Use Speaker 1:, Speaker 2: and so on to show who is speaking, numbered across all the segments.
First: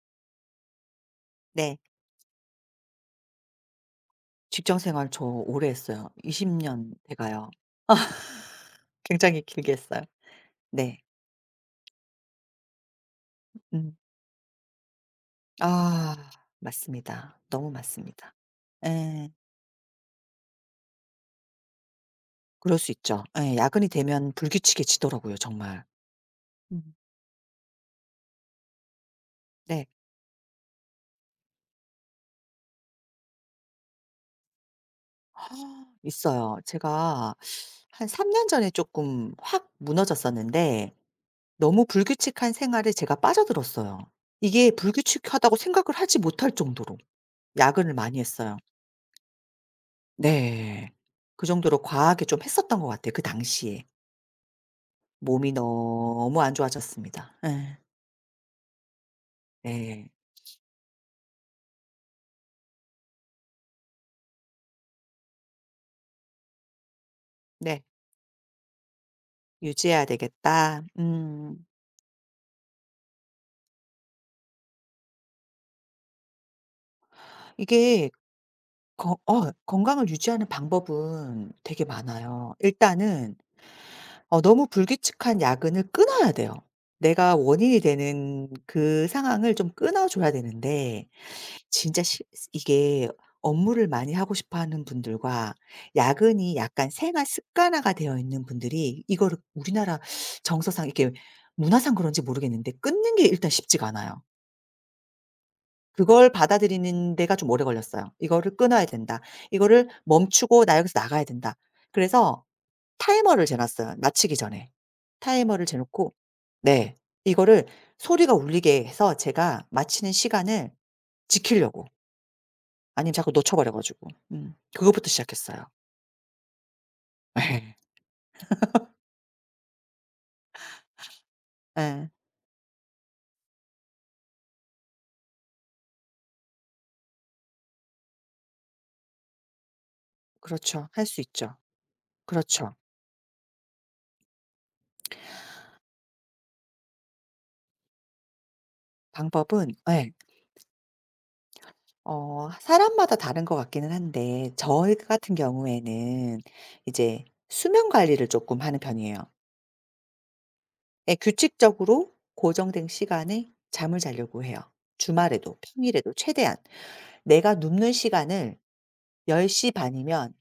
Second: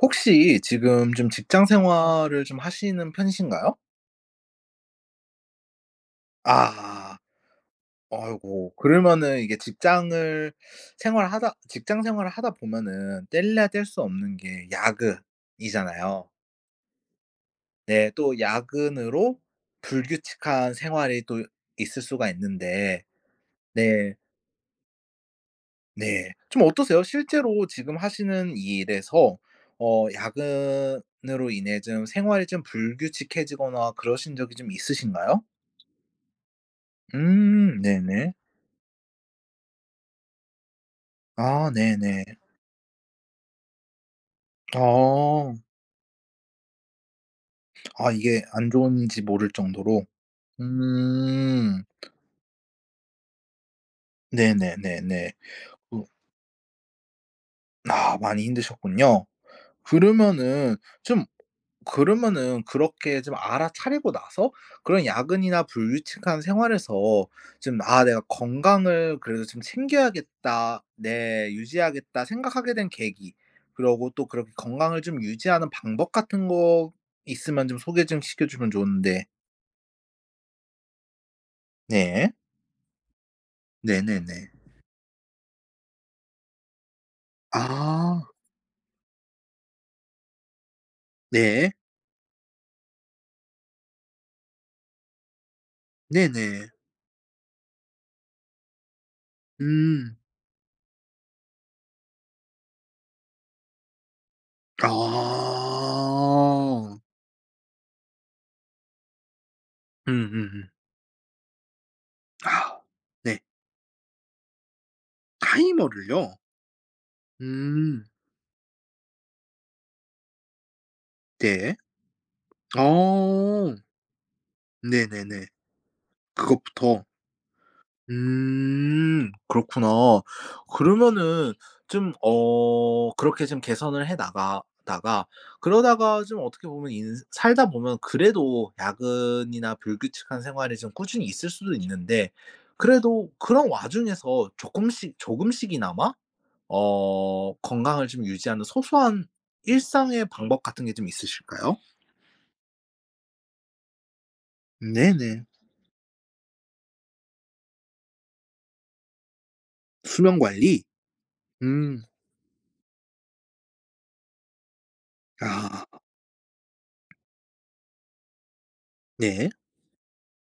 Speaker 1: 혹시 지금 좀 직장
Speaker 2: 네.
Speaker 1: 생활을 좀 하시는 편이신가요?
Speaker 2: 직장 생활 저 오래 했어요. 20년 돼
Speaker 1: 아.
Speaker 2: 가요.
Speaker 1: 아이고. 그러면은
Speaker 2: 굉장히
Speaker 1: 이게
Speaker 2: 길게 했어요. 네.
Speaker 1: 직장 생활을 하다 보면은 떼려야 뗄
Speaker 2: 음.
Speaker 1: 수 없는 게
Speaker 2: 아
Speaker 1: 야근이잖아요.
Speaker 2: 맞습니다. 너무
Speaker 1: 네.
Speaker 2: 맞습니다.
Speaker 1: 또
Speaker 2: 예.
Speaker 1: 야근으로 불규칙한 생활이 또 있을 수가
Speaker 2: 그럴 수
Speaker 1: 있는데
Speaker 2: 있죠. 예. 야근이
Speaker 1: 네.
Speaker 2: 되면 불규칙해지더라고요, 정말.
Speaker 1: 네. 좀
Speaker 2: 음.
Speaker 1: 어떠세요? 실제로 지금 하시는 이 일에서
Speaker 2: 네.
Speaker 1: 야근으로 인해 좀 생활이 좀 불규칙해지거나 그러신 적이 좀 있으신가요?
Speaker 2: 있어요. 제가 한 3
Speaker 1: 네네.
Speaker 2: 년 전에 조금 확 무너졌었는데
Speaker 1: 아
Speaker 2: 너무
Speaker 1: 네네.
Speaker 2: 불규칙한 생활에 제가 빠져들었어요. 이게
Speaker 1: 아.
Speaker 2: 불규칙하다고 생각을 하지 못할 정도로 야근을
Speaker 1: 아
Speaker 2: 많이
Speaker 1: 이게
Speaker 2: 했어요.
Speaker 1: 안 좋은지 모를 정도로.
Speaker 2: 네. 그 정도로
Speaker 1: 음.
Speaker 2: 과하게 좀 했었던 것 같아요, 그 당시에.
Speaker 1: 네네네네.
Speaker 2: 몸이
Speaker 1: 그
Speaker 2: 너무 안 좋아졌습니다. 예.
Speaker 1: 아 많이 힘드셨군요.
Speaker 2: 네.
Speaker 1: 그러면은 좀 그러면은 그렇게 좀 알아차리고 나서 그런 야근이나 불규칙한 생활에서 좀
Speaker 2: 네.
Speaker 1: '아 내가 건강을 그래도 좀
Speaker 2: '유지해야
Speaker 1: 챙겨야겠다.
Speaker 2: 되겠다.'
Speaker 1: 네
Speaker 2: 음.
Speaker 1: 유지하겠다.' 생각하게 된 계기 그러고 또 그렇게 건강을 좀 유지하는 방법 같은 거 있으면 좀 소개
Speaker 2: 이게
Speaker 1: 좀 시켜 주면
Speaker 2: 거
Speaker 1: 좋은데.
Speaker 2: 어 건강을 유지하는 방법은 되게
Speaker 1: 네.
Speaker 2: 많아요. 일단은
Speaker 1: 네네네.
Speaker 2: 너무 불규칙한 야근을 끊어야 돼요. 내가 원인이
Speaker 1: 아
Speaker 2: 되는 그 상황을 좀 끊어 줘야 되는데
Speaker 1: 네.
Speaker 2: 진짜 시 이게 업무를 많이 하고 싶어 하는 분들과 야근이
Speaker 1: 네네.
Speaker 2: 약간 생활 습관화가 되어 있는 분들이 이거를 우리나라
Speaker 1: 음.
Speaker 2: 정서상 이렇게 문화상 그런지 모르겠는데 끊는 게 일단 쉽지가 않아요. 그걸
Speaker 1: 아.
Speaker 2: 받아들이는 데가 좀 오래 걸렸어요. '이거를 끊어야 된다. 이거를 멈추고
Speaker 1: 음음음.
Speaker 2: 나 여기서 나가야 된다.' 그래서
Speaker 1: 아. 네.
Speaker 2: 타이머를 재 놨어요, 마치기 전에. 타이머를 재 놓고
Speaker 1: 타이머를요?
Speaker 2: 네. 이거를
Speaker 1: 음.
Speaker 2: 소리가 울리게 해서 제가 마치는 시간을
Speaker 1: 네.
Speaker 2: 지키려고. 아니면 자꾸 놓쳐 버려
Speaker 1: 어.
Speaker 2: 가지고. 음. 그거부터
Speaker 1: 네네네.
Speaker 2: 시작했어요.
Speaker 1: 그것부터.
Speaker 2: 예.
Speaker 1: 음. 그렇구나. 그러면은
Speaker 2: 예.
Speaker 1: 좀 그렇게 좀 개선을 해 나가다가 그러다가 좀 어떻게 보면 인 살다 보면 그래도 야근이나 불규칙한 생활이
Speaker 2: 그렇죠.
Speaker 1: 좀
Speaker 2: 할 수
Speaker 1: 꾸준히 있을
Speaker 2: 있죠.
Speaker 1: 수도 있는데
Speaker 2: 그렇죠.
Speaker 1: 그래도 그런 와중에서 조금씩 조금씩이나마 건강을 좀 유지하는 소소한
Speaker 2: 방법은 예.
Speaker 1: 일상의 방법 같은 게 좀 있으실까요?
Speaker 2: 사람마다 다른 것 같기는 한데 저 같은
Speaker 1: 네네.
Speaker 2: 경우에는 이제 수면 관리를 조금 하는 편이에요.
Speaker 1: 수면 관리?
Speaker 2: 예,
Speaker 1: 음.
Speaker 2: 규칙적으로 고정된 시간에 잠을 자려고 해요. 주말에도
Speaker 1: 아
Speaker 2: 평일에도 최대한. 내가 눕는 시간을 1
Speaker 1: 네.
Speaker 2: 0반 이면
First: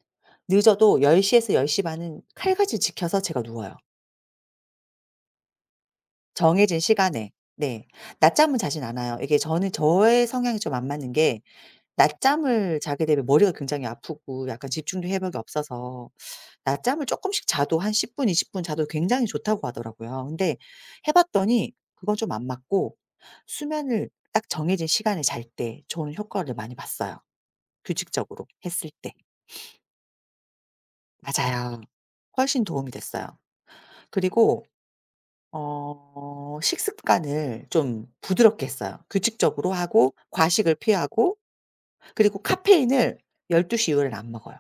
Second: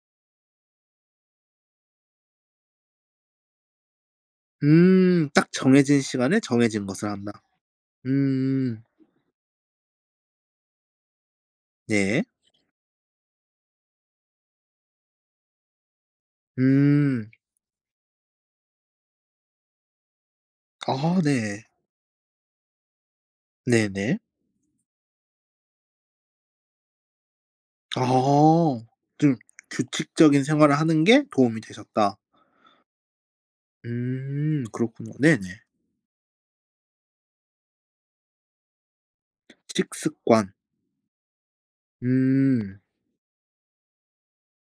Speaker 2: 늦어도 1 0 에서 1 0반은 칼같이 지켜서 제가 누워요.
Speaker 1: 딱 정해진 시간에
Speaker 2: 정해진
Speaker 1: 정해진 것을 한다.
Speaker 2: 시간에. 네. 낮잠은
Speaker 1: 음
Speaker 2: 자진 않아요. 이게 저는 저의 성향이 좀 안 맞는 게
Speaker 1: 네.
Speaker 2: 낮잠을 자게 되면 머리가 굉장히 아프고 약간 집중도 회복이 없어서 낮잠을 조
Speaker 1: 음.
Speaker 2: 금씩 자도 한 10 분, 20분 자도 굉장히 좋다고 하더라고요. 근데 해
Speaker 1: 아 네.
Speaker 2: 봤더니 그건 좀 안 맞고 수면을
Speaker 1: 네네.
Speaker 2: 딱 정해진 시간에 잘 때 좋은 효과를 많이 봤어요.
Speaker 1: 아
Speaker 2: 규칙적으로 했을 때.
Speaker 1: 좀 규칙적인 생활을 하는 게 도움이
Speaker 2: 맞아요.
Speaker 1: 되셨다.
Speaker 2: 훨씬 도움이 됐어요. 그리고
Speaker 1: 그렇군요. 네네.
Speaker 2: 식습관을 좀 부드럽게 했어요. 규칙적으로 하고
Speaker 1: 식습관.
Speaker 2: 과식을 피하고 그리고
Speaker 1: 음.
Speaker 2: 카페인을 12 이후에는 안 먹어요.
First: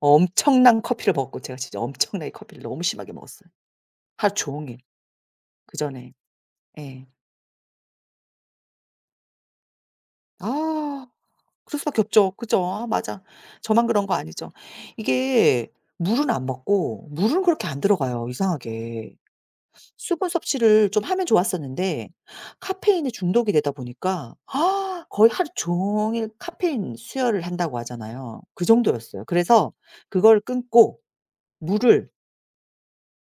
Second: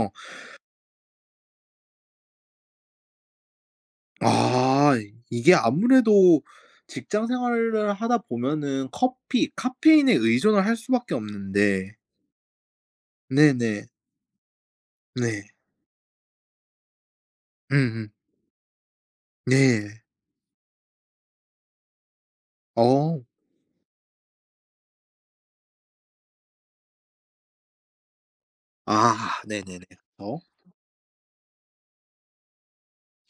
Speaker 2: 엄청난 커피를 먹었고 제가 진짜 엄청나게 커피를 너무 심하게 먹었어요. 하루 종일
Speaker 1: 아 이게
Speaker 2: 그전에.
Speaker 1: 아무래도
Speaker 2: 예.
Speaker 1: 직장 생활을 하다 보면은 커피 카페인에 의존을 할
Speaker 2: 아
Speaker 1: 수밖에
Speaker 2: 그럴
Speaker 1: 없는데
Speaker 2: 수밖에 없죠. 그죠. 아 맞아.
Speaker 1: 네네.
Speaker 2: 저만 그런 거 아니죠.
Speaker 1: 네.
Speaker 2: 이게 물은 안 먹고 물은 그렇게 안
Speaker 1: 음음.
Speaker 2: 들어가요 이상하게.
Speaker 1: 네.
Speaker 2: 수분 섭취를 좀 하면 좋았었는데 카페인에
Speaker 1: 어.
Speaker 2: 중독이 되다 보니까 아, 거의 하루 종일 카페인 수혈을 한다고 하잖아요. 그 정도였어요.
Speaker 1: 아
Speaker 2: 그래서
Speaker 1: 네네네. 어
Speaker 2: 그걸 끊고 물을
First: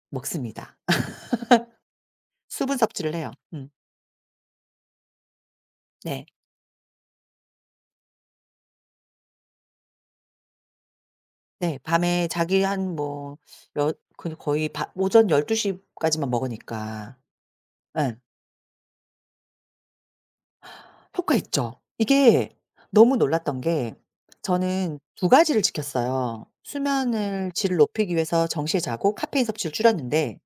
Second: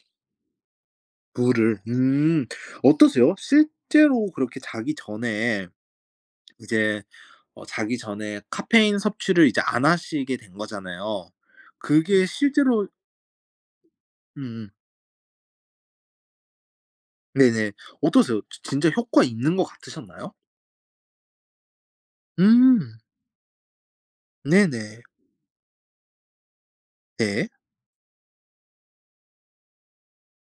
Speaker 2: 먹습니다.
Speaker 1: 물을
Speaker 2: 수분 섭취를 해요.
Speaker 1: 어떠세요?
Speaker 2: 음.
Speaker 1: 실제로 그렇게 자기 전에
Speaker 2: 네.
Speaker 1: 이제 자기 전에 카페인 섭취를 이제 안 하시게 된 거잖아요.
Speaker 2: 네.
Speaker 1: 그게
Speaker 2: 밤에 자기
Speaker 1: 실제로
Speaker 2: 한 뭐 여 그
Speaker 1: 음음.
Speaker 2: 거의 바 오전 1 2시 까지만 먹으니까.
Speaker 1: 네네.
Speaker 2: 예.
Speaker 1: 어떠세요? 지 진짜 효과 있는 것 같으셨나요?
Speaker 2: 효과 있죠. 이게
Speaker 1: 음.
Speaker 2: 너무 놀랐던 게 저는
Speaker 1: 네네.
Speaker 2: 두 가지를 지켰어요.
Speaker 1: 네.
Speaker 2: 수면을 질을 높이기 위해서 정시에 자고 카페인 섭취를 줄였는데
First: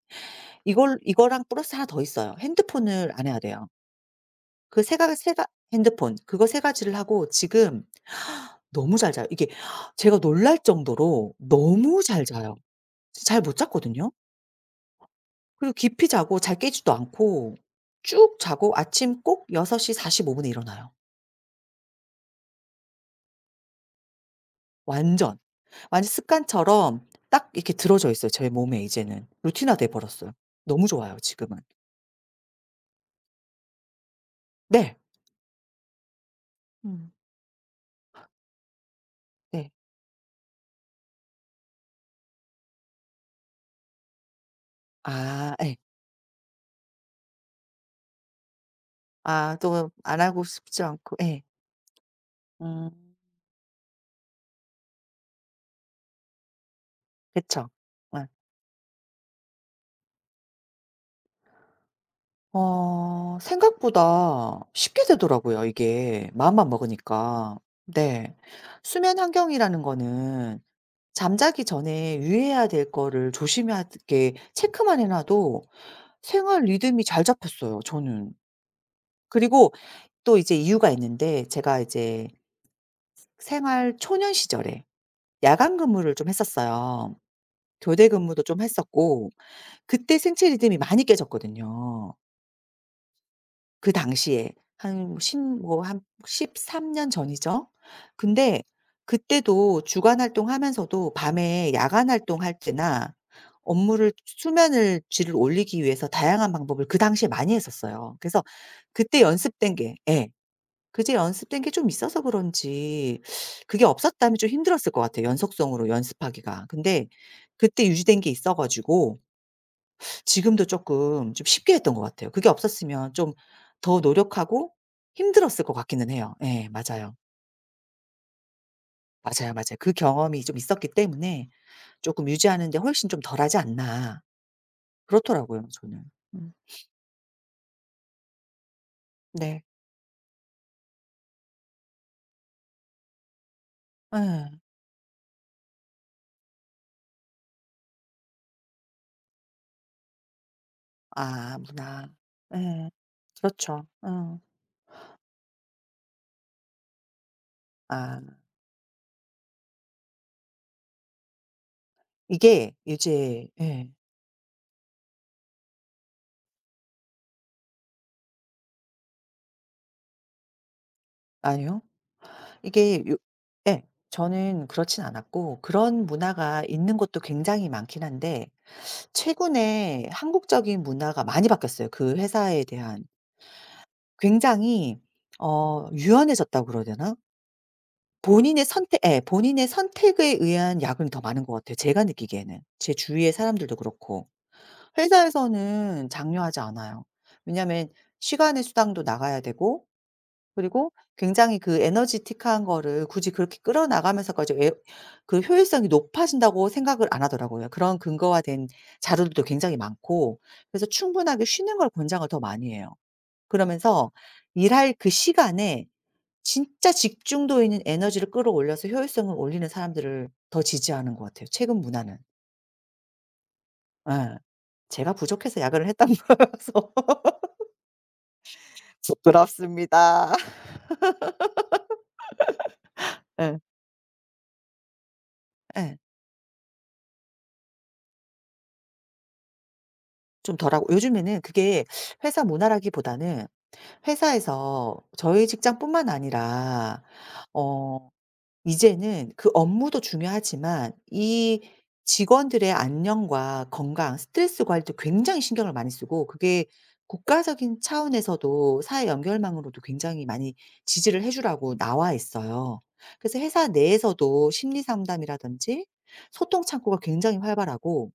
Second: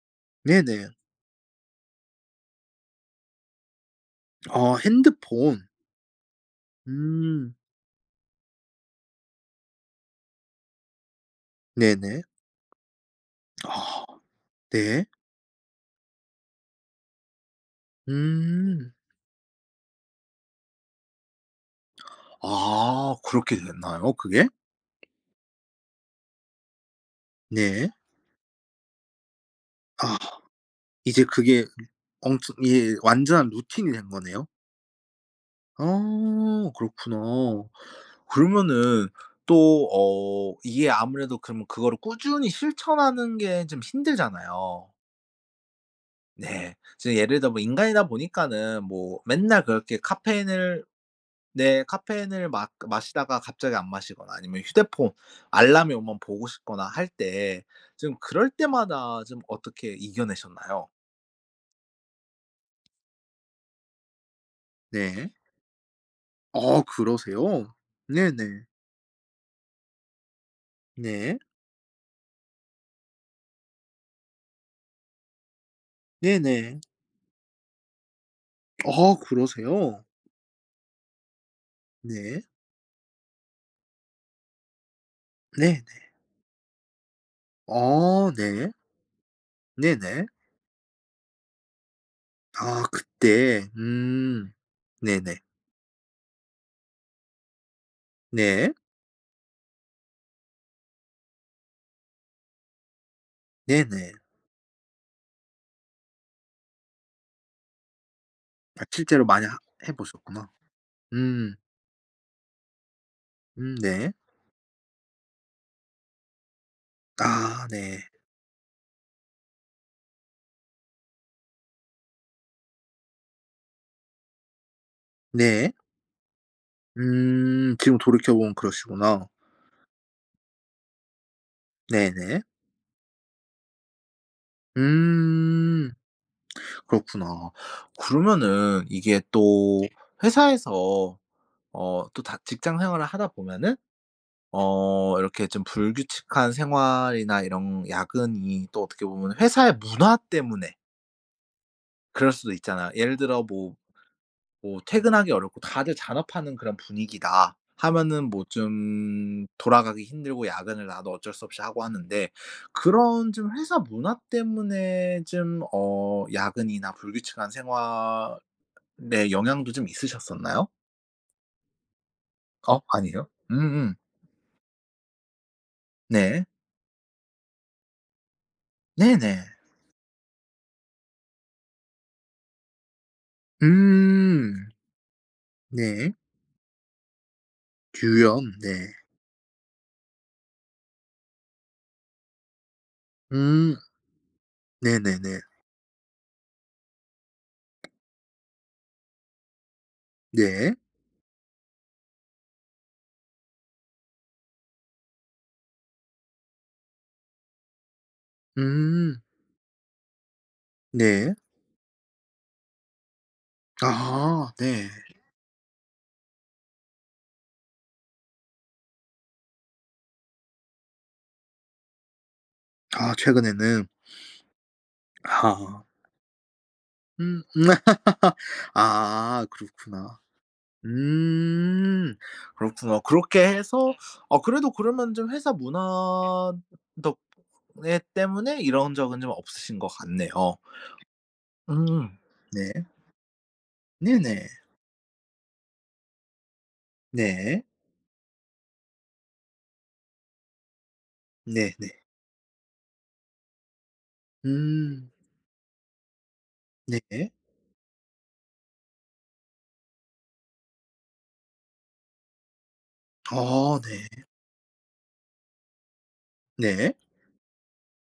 Speaker 1: 네네.
Speaker 2: 이걸 이거랑 플러스 하나 더 있어요. 핸드폰을 안 해야 돼요.
Speaker 1: 어
Speaker 2: 그 3가세 가
Speaker 1: 핸드폰.
Speaker 2: 핸드폰 그거 3 가지를 하고
Speaker 1: 음.
Speaker 2: 지금 너무 잘 자요. 이게 제가 놀랄 정도로 너무
Speaker 1: 네네.
Speaker 2: 잘 자요. 잘 못
Speaker 1: 아
Speaker 2: 잤거든요.
Speaker 1: 네.
Speaker 2: 그리고 깊이 자고 잘 깨지도 않고 쭉 자고
Speaker 1: 음.
Speaker 2: 아침 꼭 6:45 분에 일어나요.
Speaker 1: 아 그렇게 됐나요 그게?
Speaker 2: 완전. 완전 습관처럼 딱 이렇게
Speaker 1: 네.
Speaker 2: 들어져 있어요 제 몸에 이제는. 루틴화 돼
Speaker 1: 아.
Speaker 2: 버렸어요. 너무 좋아요
Speaker 1: 이제
Speaker 2: 지금은.
Speaker 1: 그게 엄청 이게 완전한 루틴이 된 거네요?
Speaker 2: 네.
Speaker 1: 아
Speaker 2: 음.
Speaker 1: 그렇구나. 그러면은 또
Speaker 2: 네.
Speaker 1: 이게 아무래도 그러면 그거를 꾸준히 실천하는 게 좀 힘들잖아요.
Speaker 2: 아 예.
Speaker 1: 네. 지금 예를 들어 뭐 인간이다 보니까는 뭐
Speaker 2: 아
Speaker 1: 맨날
Speaker 2: 또
Speaker 1: 그렇게
Speaker 2: 안 하고 싶지
Speaker 1: 카페인을
Speaker 2: 않고 예.
Speaker 1: 네 카페인을 막
Speaker 2: 음.
Speaker 1: 마시다가 갑자기 안 마시거나 아니면 휴대폰 알람이 오면 보고 싶거나 할 때
Speaker 2: 그쵸.
Speaker 1: 좀
Speaker 2: 예.
Speaker 1: 그럴 때마다 좀 어떻게 이겨내셨나요?
Speaker 2: 생각보다 쉽게
Speaker 1: 네.
Speaker 2: 되더라고요 이게 마음만
Speaker 1: 아
Speaker 2: 먹으니까.
Speaker 1: 그러세요?
Speaker 2: 네.
Speaker 1: 네네.
Speaker 2: 수면 환경이라는 거는
Speaker 1: 네.
Speaker 2: 잠자기 전에 유의해야 될 거를 조심하게 체크만 해 놔도 생활
Speaker 1: 네네.
Speaker 2: 리듬이 잘 잡혔어요 저는.
Speaker 1: 아
Speaker 2: 그리고
Speaker 1: 그러세요?
Speaker 2: 또 이제 이유가 있는데 제가 이제
Speaker 1: 네.
Speaker 2: 생활 초년 시절에 야간
Speaker 1: 네네.
Speaker 2: 근무를 좀 했었어요. 교대
Speaker 1: 아
Speaker 2: 근무도 좀
Speaker 1: 네.
Speaker 2: 했었고 그때
Speaker 1: 네네.
Speaker 2: 생체 리듬이 많이 깨졌거든요.
Speaker 1: 아 그때
Speaker 2: 그 당시에 한 십
Speaker 1: 네네.
Speaker 2: 뭐 한 13년 전이죠. 근데
Speaker 1: 네.
Speaker 2: 그때도 주간 활동하면서도 밤에 야간 활동할 때나
Speaker 1: 네네.
Speaker 2: 업무를 수면을 질을 올리기 위해서 다양한 방법을 그 당시에 많이 했었어요. 그래서
Speaker 1: 아
Speaker 2: 그때
Speaker 1: 실제로 많이 하
Speaker 2: 연습된
Speaker 1: 해
Speaker 2: 게 예.
Speaker 1: 보셨구나.
Speaker 2: 그제
Speaker 1: 음.
Speaker 2: 연습된 게 좀 있어서 그런지 그게
Speaker 1: 네.
Speaker 2: 없었다면 좀 힘들었을 것 같아요 연속성으로 연습하기가. 근데
Speaker 1: 아
Speaker 2: 그때
Speaker 1: 네.
Speaker 2: 유지된 게 있어 가지고 지금도 쪼끔 좀 쉽게 했던 것 같아요. 그게 없었으면 좀 더 노력하고 힘들었을
Speaker 1: 네.
Speaker 2: 것 같기는 해요. 예 맞아요.
Speaker 1: 지금 돌이켜 보면 그러시구나.
Speaker 2: 맞아요, 맞아요. 그 경험이 좀 있었기 때문에 쪼끔
Speaker 1: 네네.
Speaker 2: 유지하는 데 훨씬 좀 덜하지 않나 그렇더라고요
Speaker 1: 음.
Speaker 2: 저는. 음
Speaker 1: 그렇구나. 그러면은 이게
Speaker 2: 네.
Speaker 1: 또 회사에서 또 다 직장 생활을 하다 보면은
Speaker 2: 예.
Speaker 1: 이렇게 좀 불규칙한 생활이나 이런 야근이 또 어떻게 보면 회사의 문화 때문에
Speaker 2: 아 문화.
Speaker 1: 그럴 수도
Speaker 2: 예.
Speaker 1: 있잖아요. 예를 들어 뭐
Speaker 2: 그렇죠. 어.
Speaker 1: 뭐 퇴근하기 어렵고 다들 잔업하는 그런 분위기다
Speaker 2: 아
Speaker 1: 하면은 뭐 좀 돌아가기 힘들고 야근을 나도 어쩔 수 없이 하고 하는데
Speaker 2: 이게
Speaker 1: 그런
Speaker 2: 이제
Speaker 1: 좀 회사
Speaker 2: 예.
Speaker 1: 문화 때문에 좀 야근이나 불규칙한 생활에 영향도 좀 있으셨었나요?
Speaker 2: 아니요. 이게 요
Speaker 1: 아니에요?
Speaker 2: 예.
Speaker 1: 음음.
Speaker 2: 저는 그렇진 않았고 그런
Speaker 1: 네.
Speaker 2: 문화가 있는 곳도 굉장히 많긴 한데
Speaker 1: 네네.
Speaker 2: 최근에 한국적인 문화가 많이 바뀌었어요 그 회사에 대한.
Speaker 1: 음.
Speaker 2: 굉장히
Speaker 1: 네.
Speaker 2: 유연해졌다고 그래야 되나?
Speaker 1: 유염.
Speaker 2: 본인의
Speaker 1: 네.
Speaker 2: 선택 예 본인의 선택에 의한 야근이 더 많은 것 같아요 제가 느끼기에는. 제 주위의
Speaker 1: 음.
Speaker 2: 사람들도 그렇고.
Speaker 1: 네네네.
Speaker 2: 회사에서는 장려하지 않아요. 왜냐하면 시간의 수당도 나가야 되고
Speaker 1: 네.
Speaker 2: 그리고 굉장히 그 에너지틱한 거를 굳이 그렇게 끌어나가면서까지 그 효율성이 높아진다고 생각을 안 하더라고요. 그런 근거화 된
Speaker 1: 음.
Speaker 2: 자료들도 굉장히 많고 그래서
Speaker 1: 네.
Speaker 2: 충분하게 쉬는 걸 권장을 더 많이 해요. 그러면서
Speaker 1: 아 네.
Speaker 2: 일할 그 시간에 진짜 집중도 있는 에너지를 끌어올려서 효율성을 올리는 사람들을 더 지지하는 것 같아요, 최근 문화는.
Speaker 1: 아 최근에는.
Speaker 2: 예. 제가 부족해서
Speaker 1: 아.
Speaker 2: 야근을 했던 거여서
Speaker 1: 음. 음. 아 그렇구나.
Speaker 2: 부끄럽습니다.
Speaker 1: 음. 그렇구나. 그렇게
Speaker 2: 예.
Speaker 1: 해서 그래도 그러면 좀 회사 문화
Speaker 2: 예.
Speaker 1: 덕에 때문에 이런 적은 좀 없으신 것 같네요.
Speaker 2: 좀 덜하고 요즘에는 그게
Speaker 1: 음.
Speaker 2: 회사
Speaker 1: 네.
Speaker 2: 문화라기보다는
Speaker 1: 네 네.
Speaker 2: 회사에서 저희 직장뿐만 아니라
Speaker 1: 네.
Speaker 2: 어 이제는 그 업무도 중요하지만 이
Speaker 1: 네 네.
Speaker 2: 직원들의 안녕과 건강, 스트레스 관리도
Speaker 1: 음.
Speaker 2: 굉장히 신경을 많이 쓰고 그게
Speaker 1: 네.
Speaker 2: 국가적인 차원에서도 사회 연결망으로도 굉장히 많이 지지를 해 주라고 나와 있어요. 그래서 회사
Speaker 1: 아 네.
Speaker 2: 내에서도 심리 상담이라든지 소통
Speaker 1: 네.
Speaker 2: 창구가 굉장히 활발하고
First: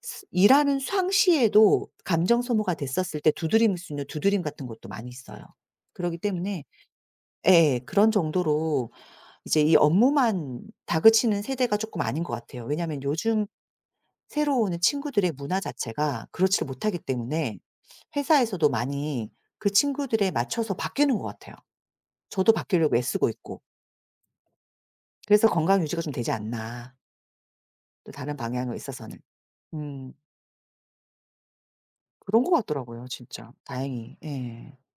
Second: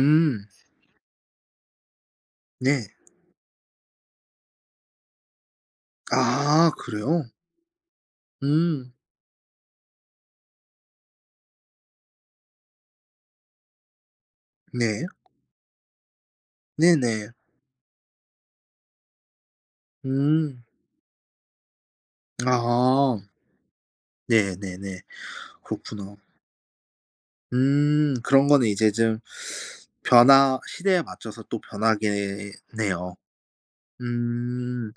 Speaker 2: 스 일하는 상시에도 감정 소모가
Speaker 1: 네.
Speaker 2: 됐었을 때 두드림 수 있는 두드림 같은 것도 많이 있어요. 그러기 때문에
Speaker 1: 아 그래요?
Speaker 2: 예 그런 정도로
Speaker 1: 음.
Speaker 2: 이제 이 업무만 다그치는 세대가 조금 아닌 것 같아요. 왜냐하면 요즘 새로 오는
Speaker 1: 네.
Speaker 2: 친구들의 문화 자체가 그렇지를 못하기
Speaker 1: 네네.
Speaker 2: 때문에 회사에서도 많이 그 친구들에
Speaker 1: 음.
Speaker 2: 맞춰서 바뀌는 것 같아요. 저도 바뀌려고
Speaker 1: 아.
Speaker 2: 애쓰고 있고.
Speaker 1: 네네네.
Speaker 2: 그래서 '건강 유지가 좀
Speaker 1: 그렇구나.
Speaker 2: 되지 않나.' 또
Speaker 1: 음.
Speaker 2: 다른
Speaker 1: 그런 거는
Speaker 2: 방향에
Speaker 1: 이제 좀
Speaker 2: 있어서는. 음
Speaker 1: 변화 시대에 맞춰서 또
Speaker 2: 그런 것 같더라고요
Speaker 1: 변하겠네요.
Speaker 2: 진짜 다행히. 예.
Speaker 1: 음.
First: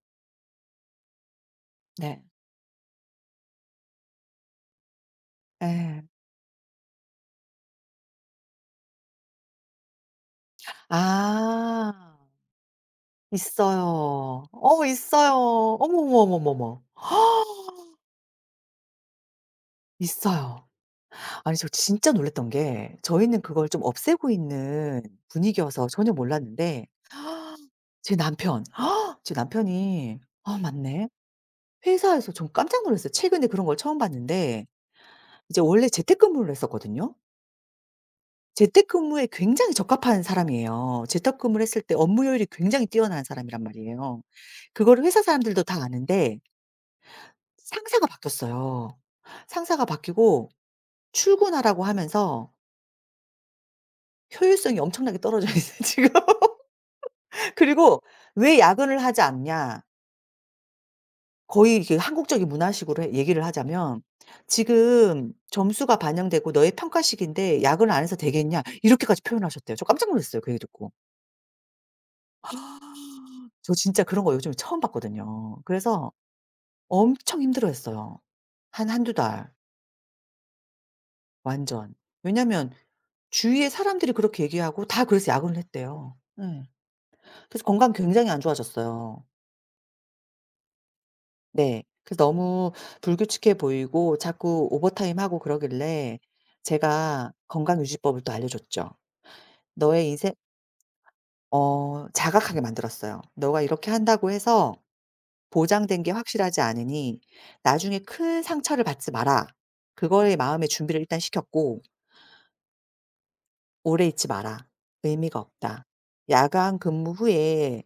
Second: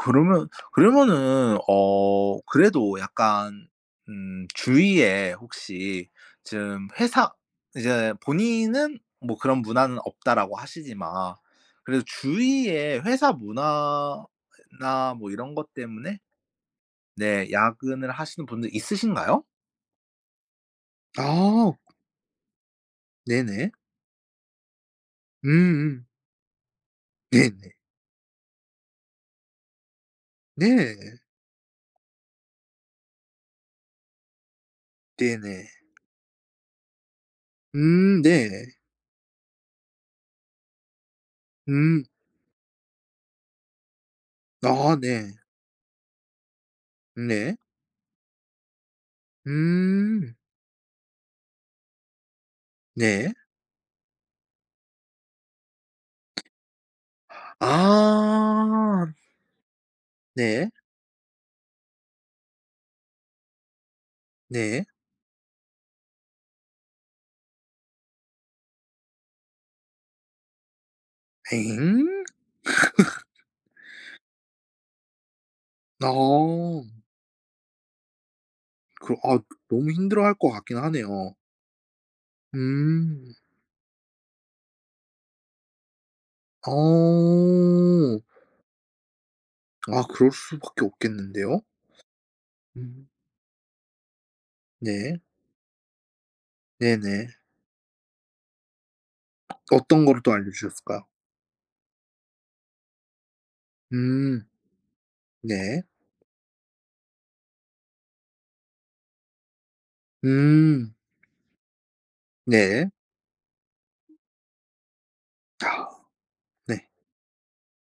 Speaker 1: 그러면 그러면은
Speaker 2: 네.
Speaker 1: 그래도 약간 주위에
Speaker 2: 예.
Speaker 1: 혹시 지금 회사 이제 본인은 뭐 "그런 문화는 없다."라고 하시지만
Speaker 2: 아
Speaker 1: 그래도 주위에 회사
Speaker 2: 있어요.
Speaker 1: 문화나 뭐
Speaker 2: 있어요.
Speaker 1: 이런 것
Speaker 2: 어머,
Speaker 1: 때문에
Speaker 2: 머머머머
Speaker 1: 네 야근을 하시는 분들 있으신가요?
Speaker 2: 있어요. 아니 저
Speaker 1: 아
Speaker 2: 진짜 놀랐던 게 저희는 그걸
Speaker 1: 네네.
Speaker 2: 좀 없애고 있는 분위기여서
Speaker 1: 음음.
Speaker 2: 전혀 몰랐는데
Speaker 1: 네네.
Speaker 2: 제 남편 제 남편이 아
Speaker 1: 네.
Speaker 2: 맞네. 회사에서 전 깜짝 놀랐어요. 최근에 그런 걸 처음 봤는데 이제
Speaker 1: 네네.
Speaker 2: 원래 재택근무를 했었거든요.
Speaker 1: 네.
Speaker 2: 재택근무에 굉장히 적합한 사람이에요. 재택근무를 했을 때
Speaker 1: 음.
Speaker 2: 업무 효율이 굉장히 뛰어난 사람이란 말이에요.
Speaker 1: 아
Speaker 2: 그거를 회사
Speaker 1: 네.
Speaker 2: 사람들도 다 아는데
Speaker 1: 네.
Speaker 2: 상사가 바뀌었어요. 상사가
Speaker 1: 음.
Speaker 2: 바뀌고 출근하라고 하면서
Speaker 1: 네.
Speaker 2: 효율성이 엄청나게 떨어져 있어요 지금. 그리고 "왜 야근을
Speaker 1: 아.
Speaker 2: 하지 않냐."
Speaker 1: 네.
Speaker 2: 거의 이게 한국적인 문화식으로 해 얘기를 하자면
Speaker 1: 네.
Speaker 2: "지금 점수가 반영되고 너의 평가식인데 야근을 안 해서 되겠냐." 이렇게까지 표현하셨대요. 저 깜짝 놀랐어요 그 얘기 듣고.
Speaker 1: 엥?
Speaker 2: 저 진짜 그런 거 요즘에 처음 봤거든요. 그래서
Speaker 1: 어.
Speaker 2: 엄청 힘들어했어요. 한 한두
Speaker 1: 아
Speaker 2: 달
Speaker 1: 너무 힘들어할 것 같긴 하네요.
Speaker 2: 완전. 왜냐면
Speaker 1: 음.
Speaker 2: 주위에 사람들이 그렇게 얘기하고 다 그래서 야근을 했대요. 네. 그래서 건강
Speaker 1: 어.
Speaker 2: 굉장히 안 좋아졌어요.
Speaker 1: 아 그럴 수밖에 없겠는데요.
Speaker 2: 네. 그래서 너무
Speaker 1: 음.
Speaker 2: 불규칙해 보이고 자꾸
Speaker 1: 네.
Speaker 2: 오버타임하고 그러길래
Speaker 1: 네네.
Speaker 2: 제가 건강 유지법을 또 알려줬죠.
Speaker 1: 어떤
Speaker 2: 너의
Speaker 1: 거를 또
Speaker 2: 인생
Speaker 1: 알려주셨을까요?
Speaker 2: 자각하게 만들었어요. "너가 이렇게 한다고
Speaker 1: 음.
Speaker 2: 해서
Speaker 1: 네.
Speaker 2: 보장된 게 확실하지 않으니 나중에 큰 상처를 받지 마라. 그거의 마음의
Speaker 1: 음.
Speaker 2: 준비를 일단 시켰고
Speaker 1: 네.
Speaker 2: 오래 있지 마라. 의미가 없다.
Speaker 1: 아
Speaker 2: 야간
Speaker 1: 네.
Speaker 2: 근무 후에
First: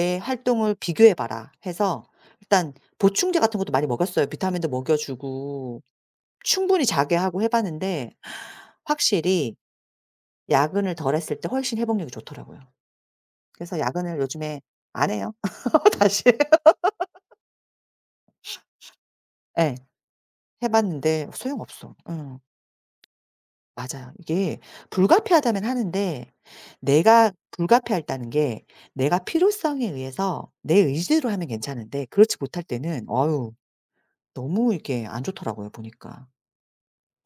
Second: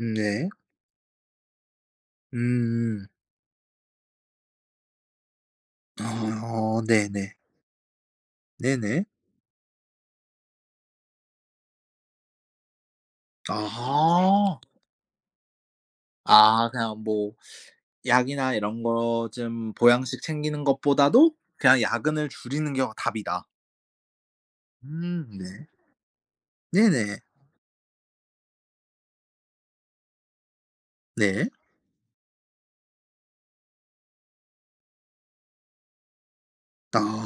Speaker 1: 네.
Speaker 2: 활동을 비교해 봐라 해서 일단
Speaker 1: 음음.
Speaker 2: 보충제 같은 것도 많이 먹였어요. 비타민도 먹여 주고
Speaker 1: 아 어,
Speaker 2: 충분히 자게
Speaker 1: 네네.
Speaker 2: 하고 해 봤는데
Speaker 1: 네네.
Speaker 2: 확실히 야근을 덜 했을 때 훨씬 회복력이 좋더라고요. 그래서 야근을
Speaker 1: 아.
Speaker 2: 요즘에 안 해요. 다시.
Speaker 1: 아 그냥 뭐 약이나 이런 거 좀
Speaker 2: 예.
Speaker 1: 보양식 챙기는
Speaker 2: 해 봤는데
Speaker 1: 것보다도 그냥
Speaker 2: 소용없어.
Speaker 1: 야근을
Speaker 2: 응.
Speaker 1: 줄이는 게 답이다.
Speaker 2: 맞아요. 이게 불가피하다면
Speaker 1: 네.
Speaker 2: 하는데
Speaker 1: 네네.
Speaker 2: 내가 불가피하다는 게 내가 필요성에 의해서 내 의지로
Speaker 1: 네.
Speaker 2: 하면 괜찮은데 그렇지 못할 때는 어유 너무 이게 안 좋더라고요 보니까.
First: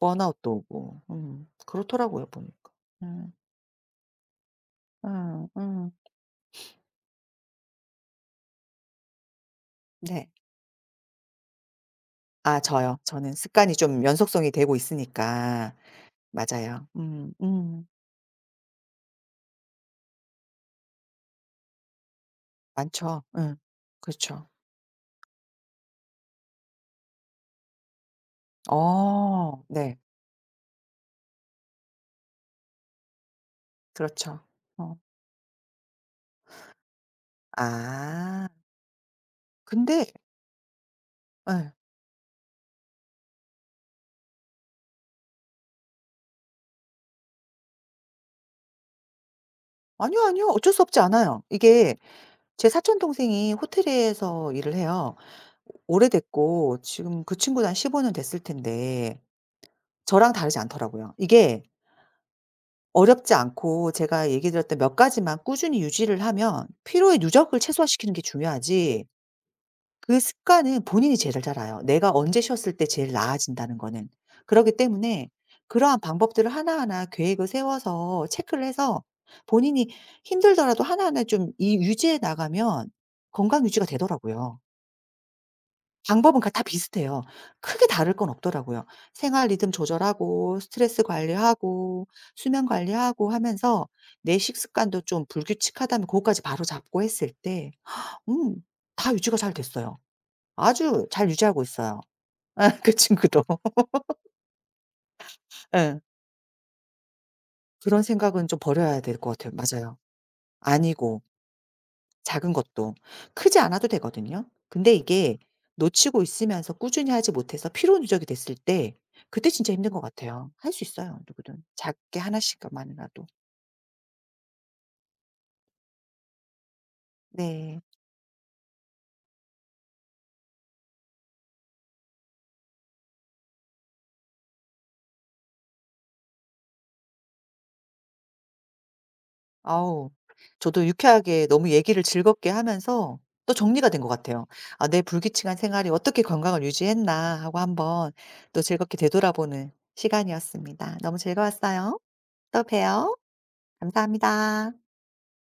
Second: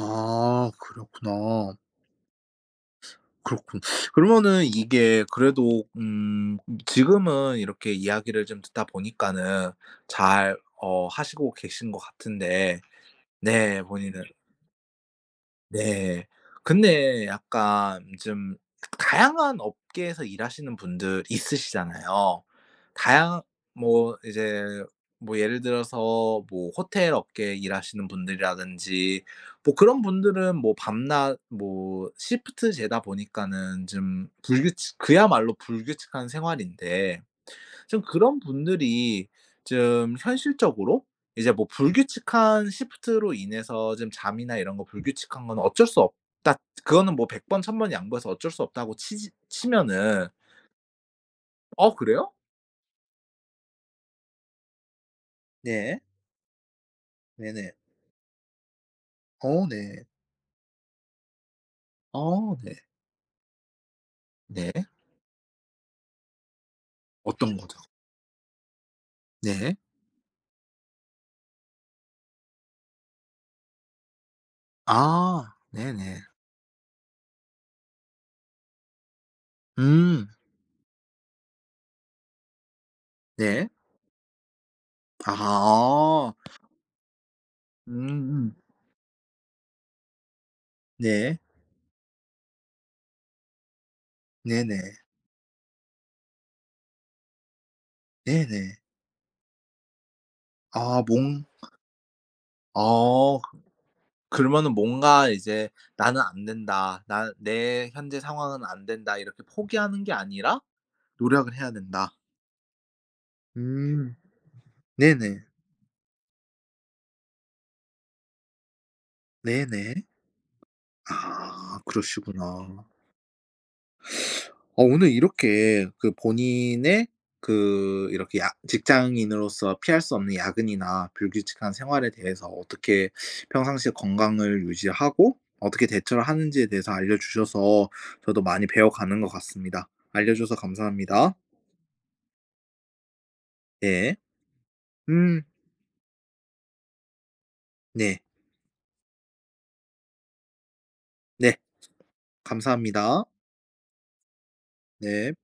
Speaker 2: 번아웃도 오고.
Speaker 1: 그렇구나.
Speaker 2: 그렇더라고요 보니까. 음.
Speaker 1: 그렇군. 그러면은 이게
Speaker 2: 음
Speaker 1: 그래도
Speaker 2: 음.
Speaker 1: 지금은 이렇게 이야기를 좀 듣다 보니까는
Speaker 2: 네.
Speaker 1: 잘 하시고 계신 것
Speaker 2: 아
Speaker 1: 같은데
Speaker 2: 저요. 저는 습관이
Speaker 1: 네
Speaker 2: 좀
Speaker 1: 본인은
Speaker 2: 연속성이 되고 있으니까.
Speaker 1: 네.
Speaker 2: 맞아요.
Speaker 1: 근데 약간 좀 다양한 업계에서 일하시는 분들 있으시잖아요.
Speaker 2: 많죠.
Speaker 1: 다양
Speaker 2: 음.
Speaker 1: 뭐
Speaker 2: 그렇죠.
Speaker 1: 이제 뭐 예를 들어서 뭐 호텔 업계에 일하시는 분들이라든지
Speaker 2: 어
Speaker 1: 뭐
Speaker 2: 네.
Speaker 1: 그런 분들은 뭐 밤낮 뭐 시프트 제다 보니까는 좀
Speaker 2: 그렇죠. 어.
Speaker 1: 불규칙 그야말로 불규칙한 생활인데 좀 그런
Speaker 2: 아
Speaker 1: 분들이
Speaker 2: 근데
Speaker 1: 좀 현실적으로 이제 뭐
Speaker 2: 예.
Speaker 1: 불규칙한 시프트로 인해서 지금 잠이나 이런 거 불규칙한 건 어쩔 수 없다. 그거는 뭐 백번 천번 양보해서 어쩔 수 없다고 치
Speaker 2: 아니요,
Speaker 1: 치면은
Speaker 2: 아니요. 어쩔 수 없지 않아요.
Speaker 1: 어
Speaker 2: 이게
Speaker 1: 그래요?
Speaker 2: 제 사촌 동생이 호텔에서 일을 해요.
Speaker 1: 네.
Speaker 2: 오래됐고 지금 그 친구도
Speaker 1: 네네.
Speaker 2: 한 15년 됐을 텐데
Speaker 1: 어, 네.
Speaker 2: 저랑 다르지 않더라고요. 이게
Speaker 1: 어, 네.
Speaker 2: 어렵지 않고 제가 얘기
Speaker 1: 네.
Speaker 2: 드렸던 몇 가지만 꾸준히 유지를 하면 피로의
Speaker 1: 어떤
Speaker 2: 누적을
Speaker 1: 거죠?
Speaker 2: 최소화시키는 게 중요하지
Speaker 1: 네.
Speaker 2: 그 습관은 본인이 제일 잘 알아요. 내가 언제 쉬었을 때 제일 나아진다는 거는. 그러기 때문에
Speaker 1: 아,
Speaker 2: 그러한
Speaker 1: 네네.
Speaker 2: 방법들을 하나하나 계획을 세워서 체크를 해서 본인이
Speaker 1: 음,
Speaker 2: 힘들더라도 하나하나 좀 이 유지해 나가면 건강
Speaker 1: 네.
Speaker 2: 유지가 되더라고요.
Speaker 1: 아,
Speaker 2: 방법은 가 다 비슷해요. 크게 다를 건
Speaker 1: 음.
Speaker 2: 없더라고요. 생활 리듬 조절하고 스트레스
Speaker 1: 네.
Speaker 2: 관리하고 수면 관리하고 하면서 내
Speaker 1: 네네.
Speaker 2: 식습관도 좀 불규칙하다면 그거까지 바로잡고 했을 때 음
Speaker 1: 네네.
Speaker 2: 다 유지가 잘 됐어요.
Speaker 1: 아,
Speaker 2: 아주 잘 유지하고 있어요.
Speaker 1: 아,
Speaker 2: 그 친구도.
Speaker 1: 그러면은 뭔가 이제
Speaker 2: 예.
Speaker 1: '나는 안 된다. 나 내
Speaker 2: 그런
Speaker 1: 현재
Speaker 2: 생각은 좀
Speaker 1: 상황은 안
Speaker 2: 버려야 될
Speaker 1: 된다.'
Speaker 2: 것
Speaker 1: 이렇게
Speaker 2: 같아요. 맞아요.
Speaker 1: 포기하는 게 아니라
Speaker 2: 아니고
Speaker 1: 노력을 해야 된다.
Speaker 2: 작은 것도. 크지 않아도
Speaker 1: 음.
Speaker 2: 되거든요. 근데 이게
Speaker 1: 네네.
Speaker 2: 놓치고 있으면서 꾸준히 하지 못해서 피로 누적이 됐을 때 그때 진짜 힘든 것
Speaker 1: 네네.
Speaker 2: 같아요. 할 수 있어요 누구든.
Speaker 1: 아
Speaker 2: 작게
Speaker 1: 그러시구나.
Speaker 2: 하나씩만이라도.
Speaker 1: 오늘 이렇게 그 본인의
Speaker 2: 네.
Speaker 1: 그 이렇게 야 직장인으로서 피할 수 없는 야근이나 불규칙한 생활에 대해서 어떻게 평상시에 건강을 유지하고 어떻게 대처를 하는지에 대해서 알려 주셔서 저도 많이 배워가는 것 같습니다.
Speaker 2: 아우
Speaker 1: 알려 줘서
Speaker 2: 저도
Speaker 1: 감사합니다.
Speaker 2: 유쾌하게 너무 얘기를 즐겁게 하면서 또 정리가 된 것
Speaker 1: 예.
Speaker 2: 같아요. '아 내
Speaker 1: 음.
Speaker 2: 불규칙한 생활이 어떻게 건강을 유지했나.' 하고 한번
Speaker 1: 네.
Speaker 2: 또 즐겁게 되돌아보는 시간이었습니다. 너무
Speaker 1: 네.
Speaker 2: 즐거웠어요. 또 봬요.
Speaker 1: 감사합니다.
Speaker 2: 감사합니다.
Speaker 1: 네.